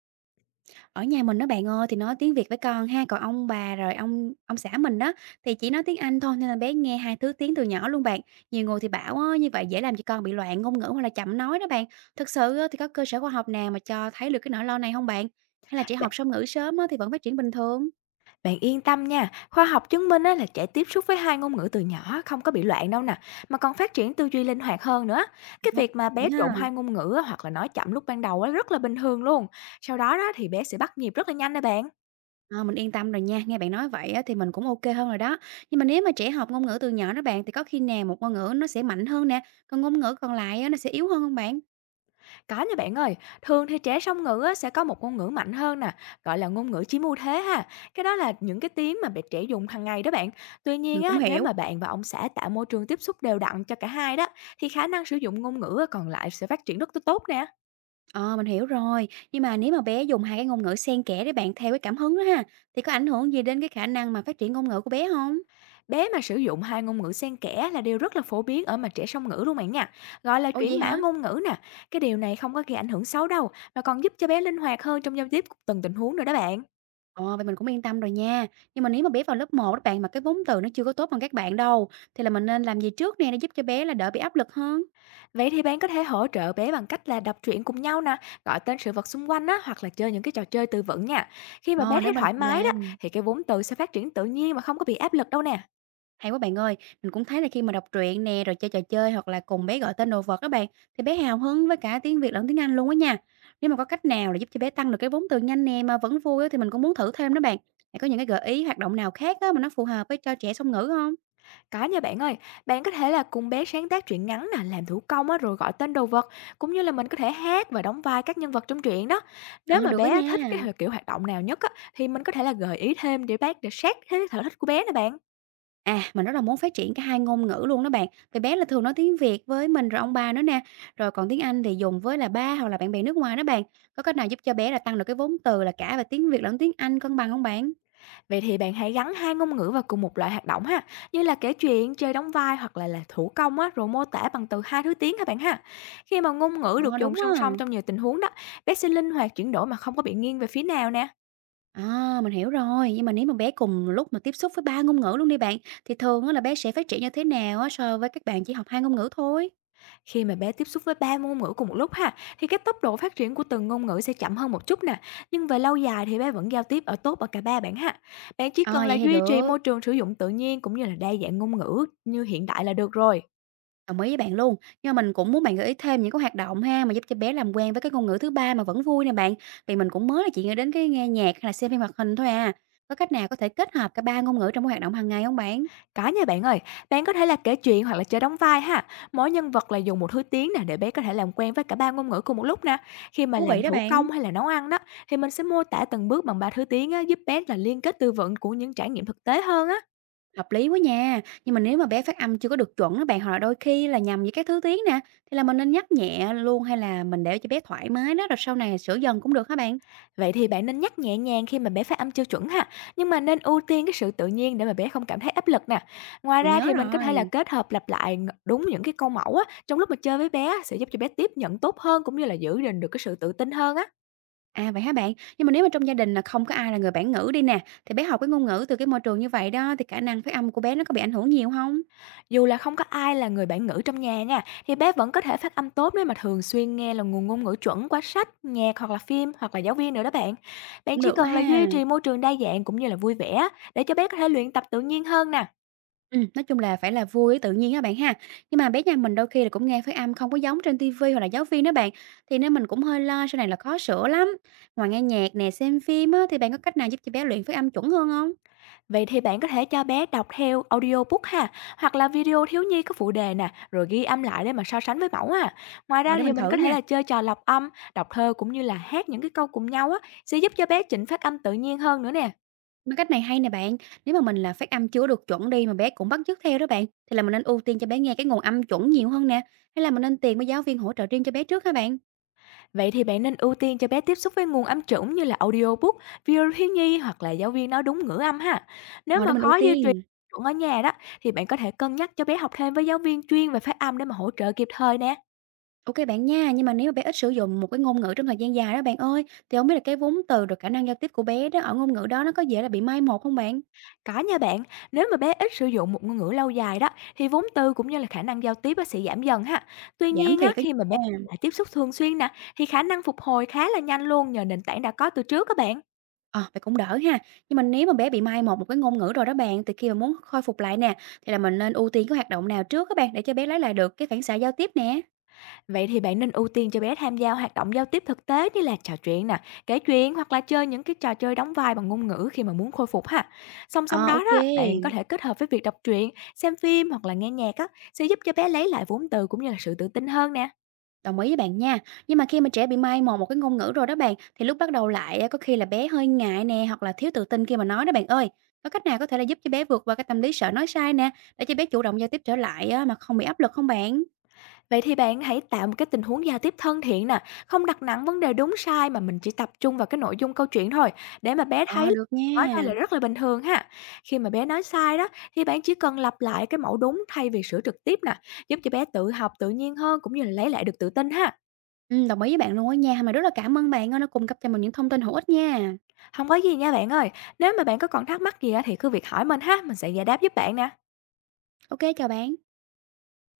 Ở nhà mình đó bạn ơi, thì nói tiếng Việt với con ha, còn ông bà rồi ông xã mình đó thì chỉ nói tiếng Anh thôi, nên là bé nghe hai thứ tiếng từ nhỏ luôn bạn. Nhiều người thì bảo á, như vậy dễ làm cho con bị loạn ngôn ngữ hoặc là chậm nói đó bạn. Thực sự á, thì có cơ sở khoa học nào mà cho thấy được cái nỗi lo này không bạn? Hay là trẻ Bạn học song ngữ sớm á, thì vẫn phát triển bình thường? bạn yên tâm nha, khoa học chứng minh á, là trẻ tiếp xúc với hai ngôn ngữ từ nhỏ không có bị loạn đâu nè, mà còn phát triển tư duy linh hoạt hơn nữa. Cái Ờ, việc mà bạn bé trộn ha, hai ngôn ngữ á, hoặc là nói chậm lúc ban đầu á, rất là bình thường luôn. Sau đó đó thì bé sẽ bắt nhịp rất là nhanh nè bạn. ờ, mình yên tâm rồi nha, nghe bạn nói vậy á, thì mình cũng ok hơn rồi đó. Nhưng mà nếu mà trẻ học ngôn ngữ từ nhỏ đó bạn, thì có khi nào một ngôn ngữ nó sẽ mạnh hơn nè, còn ngôn ngữ còn lại á, nó sẽ yếu hơn hông bạn? Có nha bạn ơi, thường thì trẻ song ngữ á, sẽ có một ngôn ngữ mạnh hơn nè, gọi là ngôn ngữ chiếm ưu thế ha. Cái đó là những cái tiếng mà bé trẻ dùng hàng ngày đó bạn. Tuy nhiên Mình cũng á, nếu hiểu. mà bạn và ông xã tạo môi trường tiếp xúc đều đặn cho cả hai đó, thì khả năng sử dụng ngôn ngữ còn lại sẽ phát triển rất tốt nè. Ờ, mình hiểu rồi. Nhưng mà nếu mà bé dùng hai cái ngôn ngữ xen kẽ để bạn theo cái cảm hứng đó ha, thì có ảnh hưởng gì đến cái khả năng mà phát triển ngôn ngữ của bé không? Bé mà sử dụng hai ngôn ngữ xen kẽ là điều rất là phổ biến ở mà trẻ song ngữ luôn bạn nha, gọi là Ủa chuyển vậy mã hả? ngôn ngữ nè. Cái điều này không có gây ảnh hưởng xấu đâu, mà còn giúp cho bé linh hoạt hơn trong giao tiếp từng tình huống nữa đó bạn. Ờ, vậy mình cũng yên tâm rồi nha. Nhưng mà nếu mà bé vào lớp một đó bạn mà cái vốn từ nó chưa có tốt bằng các bạn đâu, thì là mình nên làm gì trước nè để giúp cho bé là đỡ bị áp lực hơn? Vậy thì bạn có thể hỗ trợ bé bằng cách là đọc truyện cùng nhau nè, gọi tên sự vật xung quanh á, hoặc là chơi những cái trò chơi từ vựng nha. Khi mà bé Ờ, để thấy mình thoải cùng mái đó, làm. thì cái vốn từ sẽ phát triển tự nhiên mà không có bị áp lực đâu nè. Hay quá bạn ơi, mình cũng thấy là khi mà đọc truyện nè, rồi chơi trò chơi hoặc là cùng bé gọi tên đồ vật các bạn, thì bé hào hứng với cả tiếng Việt lẫn tiếng Anh luôn á nha. Nếu mà có cách nào để giúp cho bé tăng được cái vốn từ nhanh nè mà vẫn vui á, thì mình cũng muốn thử thêm đó bạn. Bạn có những cái gợi ý hoạt động nào khác á, mà nó phù hợp với cho trẻ song ngữ không? Có nha bạn ơi, bạn có thể là cùng bé sáng tác truyện ngắn nè, làm thủ công á, rồi gọi tên đồ vật, cũng như là mình có thể hát và đóng vai các nhân vật trong truyện đó. Nếu Ờ mà được đó bé thích cái nha. Kiểu hoạt động nào nhất á, thì mình có thể là gợi ý thêm để bác để sát thế cái sở thích của bé nè bạn. À mình rất là muốn phát triển cả hai ngôn ngữ luôn đó bạn. Vì bé là thường nói tiếng Việt với mình rồi ông bà nữa nè. Rồi còn tiếng Anh thì dùng với là ba hoặc là bạn bè nước ngoài đó bạn. Có cách nào giúp cho bé là tăng được cái vốn từ là cả về tiếng Việt lẫn tiếng Anh cân bằng không bạn? Vậy thì bạn hãy gắn hai ngôn ngữ vào cùng một loại hoạt động ha, như là kể chuyện, chơi đóng vai hoặc là thủ công á, rồi mô tả bằng từ hai thứ tiếng các bạn ha. Khi mà ngôn ngữ được Ờ dùng đúng á. song song trong nhiều tình huống đó, bé sẽ linh hoạt chuyển đổi mà không có bị nghiêng về phía nào nè. À, mình hiểu rồi, nhưng mà nếu mà bé cùng lúc mà tiếp xúc với 3 ngôn ngữ luôn đi bạn, thì thường á là bé sẽ phát triển như thế nào á so với các bạn chỉ học 2 ngôn ngữ thôi? Khi mà bé tiếp xúc với 3 ngôn ngữ cùng một lúc ha, thì cái tốc độ phát triển của từng ngôn ngữ sẽ chậm hơn một chút nè, nhưng về lâu dài thì bé vẫn giao tiếp ở tốt ở cả ba bạn ha. Bạn chỉ À, cần là vậy thì duy trì được, môi trường sử dụng tự nhiên cũng như là đa dạng ngôn ngữ như hiện đại là được rồi. đồng ý với bạn luôn. Nhưng mà mình cũng muốn bạn gợi ý thêm những cái hoạt động ha mà giúp cho bé làm quen với cái ngôn ngữ thứ ba mà vẫn vui nè bạn. Vì mình cũng mới là chỉ nghĩ đến cái nghe nhạc hay là xem phim hoạt hình thôi à. Có cách nào có thể kết hợp cả ba ngôn ngữ trong cái hoạt động hàng ngày không bạn? Có nha bạn ơi, bạn có thể là kể chuyện hoặc là chơi đóng vai ha. Mỗi nhân vật là dùng một thứ tiếng nè để bé có thể làm quen với cả ba ngôn ngữ cùng một lúc nè. Khi mà Thú vị làm đó thủ bạn. công hay là nấu ăn đó thì mình sẽ mô tả từng bước bằng ba thứ tiếng á, giúp bé là liên kết tư vựng của những trải nghiệm thực tế hơn á. Hợp lý quá nha, nhưng mà nếu mà bé phát âm chưa có được chuẩn á bạn, hoặc là đôi khi là nhầm với các thứ tiếng nè, thì là mình nên nhắc nhẹ luôn hay là mình để cho bé thoải mái đó, rồi sau này sửa dần cũng được hả bạn? Vậy thì bạn nên nhắc nhẹ nhàng khi mà bé phát âm chưa chuẩn ha, nhưng mà nên ưu tiên cái sự tự nhiên để mà bé không cảm thấy áp lực nè. Ngoài Mình ra nhớ thì mình có thể là rồi. kết hợp lặp lại đúng những cái câu mẫu á trong lúc mà chơi với bé á, sẽ giúp cho bé tiếp nhận tốt hơn cũng như là giữ gìn được cái sự tự tin hơn á. À vậy hả bạn? Nhưng mà nếu mà trong gia đình là không có ai là người bản ngữ đi nè, thì bé học cái ngôn ngữ từ cái môi trường như vậy đó, thì khả năng phát âm của bé nó có bị ảnh hưởng nhiều không? Dù là không có ai là người bản ngữ trong nhà nha, thì bé vẫn có thể phát âm tốt nếu mà thường xuyên nghe là nguồn ngôn ngữ chuẩn qua sách, nhạc hoặc là phim hoặc là giáo viên nữa đó bạn. Bạn Cũng chỉ được đó cần là ha. duy trì môi trường đa dạng cũng như là vui vẻ á, để cho bé có thể luyện tập tự nhiên hơn nè. Nói chung là phải là vui, tự nhiên các bạn ha. Nhưng mà bé nhà mình đôi khi là cũng nghe phát âm không có giống trên ti hoặc là giáo viên đó bạn, thì nên mình cũng hơi lo sau này là khó sửa lắm. Ngoài nghe nhạc nè, xem phim á, thì bạn có cách nào giúp cho bé luyện phát âm chuẩn hơn không? Vậy thì bạn có thể cho bé đọc theo audiobook ha, hoặc là video thiếu nhi có phụ đề nè, rồi ghi âm lại để mà so sánh với mẫu ha. Ngoài Rồi ra để thì mình mình thử có thể nha. là chơi trò lọc âm, đọc thơ cũng như là hát những cái câu cùng nhau á, sẽ giúp cho bé chỉnh phát âm tự nhiên hơn nữa nè. Mấy cách này hay nè bạn, nếu mà mình là phát âm chưa được chuẩn đi mà bé cũng bắt chước theo đó bạn, thì là mình nên ưu tiên cho bé nghe cái nguồn âm chuẩn nhiều hơn nè, hay là mình nên tìm với giáo viên hỗ trợ riêng cho bé trước hả bạn? Vậy thì bạn nên ưu tiên cho bé tiếp xúc với nguồn âm chuẩn như là audiobook, video thiếu nhi hoặc là giáo viên nói đúng ngữ âm ha. Nếu Rồi mà để mình ưu khó duy trì tiên. chuẩn ở nhà đó thì bạn có thể cân nhắc cho bé học thêm với giáo viên chuyên về phát âm để mà hỗ trợ kịp thời nè. OK bạn nha, nhưng mà nếu mà bé ít sử dụng một cái ngôn ngữ trong thời gian dài đó bạn ơi, thì không biết là cái vốn từ rồi khả năng giao tiếp của bé đó ở ngôn ngữ đó nó có dễ là bị mai một không bạn? Có nha bạn, nếu mà bé ít sử dụng một ngôn ngữ lâu dài đó thì vốn từ cũng như là khả năng giao tiếp á, sẽ giảm dần ha. Tuy Giảm nhiên á, thiệt á khi mà bé nha. lại tiếp xúc thường xuyên nè thì khả năng phục hồi khá là nhanh luôn nhờ nền tảng đã có từ trước các bạn. Ờ, vậy cũng đỡ ha. Nhưng mà nếu mà bé bị mai một một cái ngôn ngữ rồi đó bạn, thì khi mà muốn khôi phục lại nè, thì là mình nên ưu tiên cái hoạt động nào trước các bạn, để cho bé lấy lại được cái phản xạ giao tiếp nè? Vậy thì bạn nên ưu tiên cho bé tham gia hoạt động giao tiếp thực tế như là trò chuyện nè, kể chuyện hoặc là chơi những cái trò chơi đóng vai bằng ngôn ngữ khi mà muốn khôi phục ha. Song song Ờ, đó OK. đó, bạn có thể kết hợp với việc đọc truyện, xem phim hoặc là nghe nhạc á sẽ giúp cho bé lấy lại vốn từ cũng như là sự tự tin hơn nè. Đồng ý với bạn nha. Nhưng mà khi mà trẻ bị mai một một cái ngôn ngữ rồi đó bạn, thì lúc bắt đầu lại á, có khi là bé hơi ngại nè, hoặc là thiếu tự tin khi mà nói đó bạn ơi. Có cách nào có thể là giúp cho bé vượt qua cái tâm lý sợ nói sai nè, để cho bé chủ động giao tiếp trở lại á, mà không bị áp lực không bạn? Vậy thì bạn hãy tạo một cái tình huống giao tiếp thân thiện nè, không đặt nặng vấn đề đúng sai mà mình chỉ tập trung vào cái nội dung câu chuyện thôi, để mà bé Ờ, thấy được nói đây là nha. rất là bình thường ha. Khi mà bé nói sai đó thì bạn chỉ cần lặp lại cái mẫu đúng thay vì sửa trực tiếp nè, giúp cho bé tự học tự nhiên hơn cũng như là lấy lại được tự tin ha. Ừ, đồng ý với bạn luôn á nha. Mà rất là cảm ơn bạn á, nó cung cấp cho mình những thông tin hữu ích nha. Không có gì nha bạn ơi, nếu mà bạn có còn thắc mắc gì á thì cứ việc hỏi mình ha, mình sẽ giải đáp giúp bạn nè. Ok, chào bạn.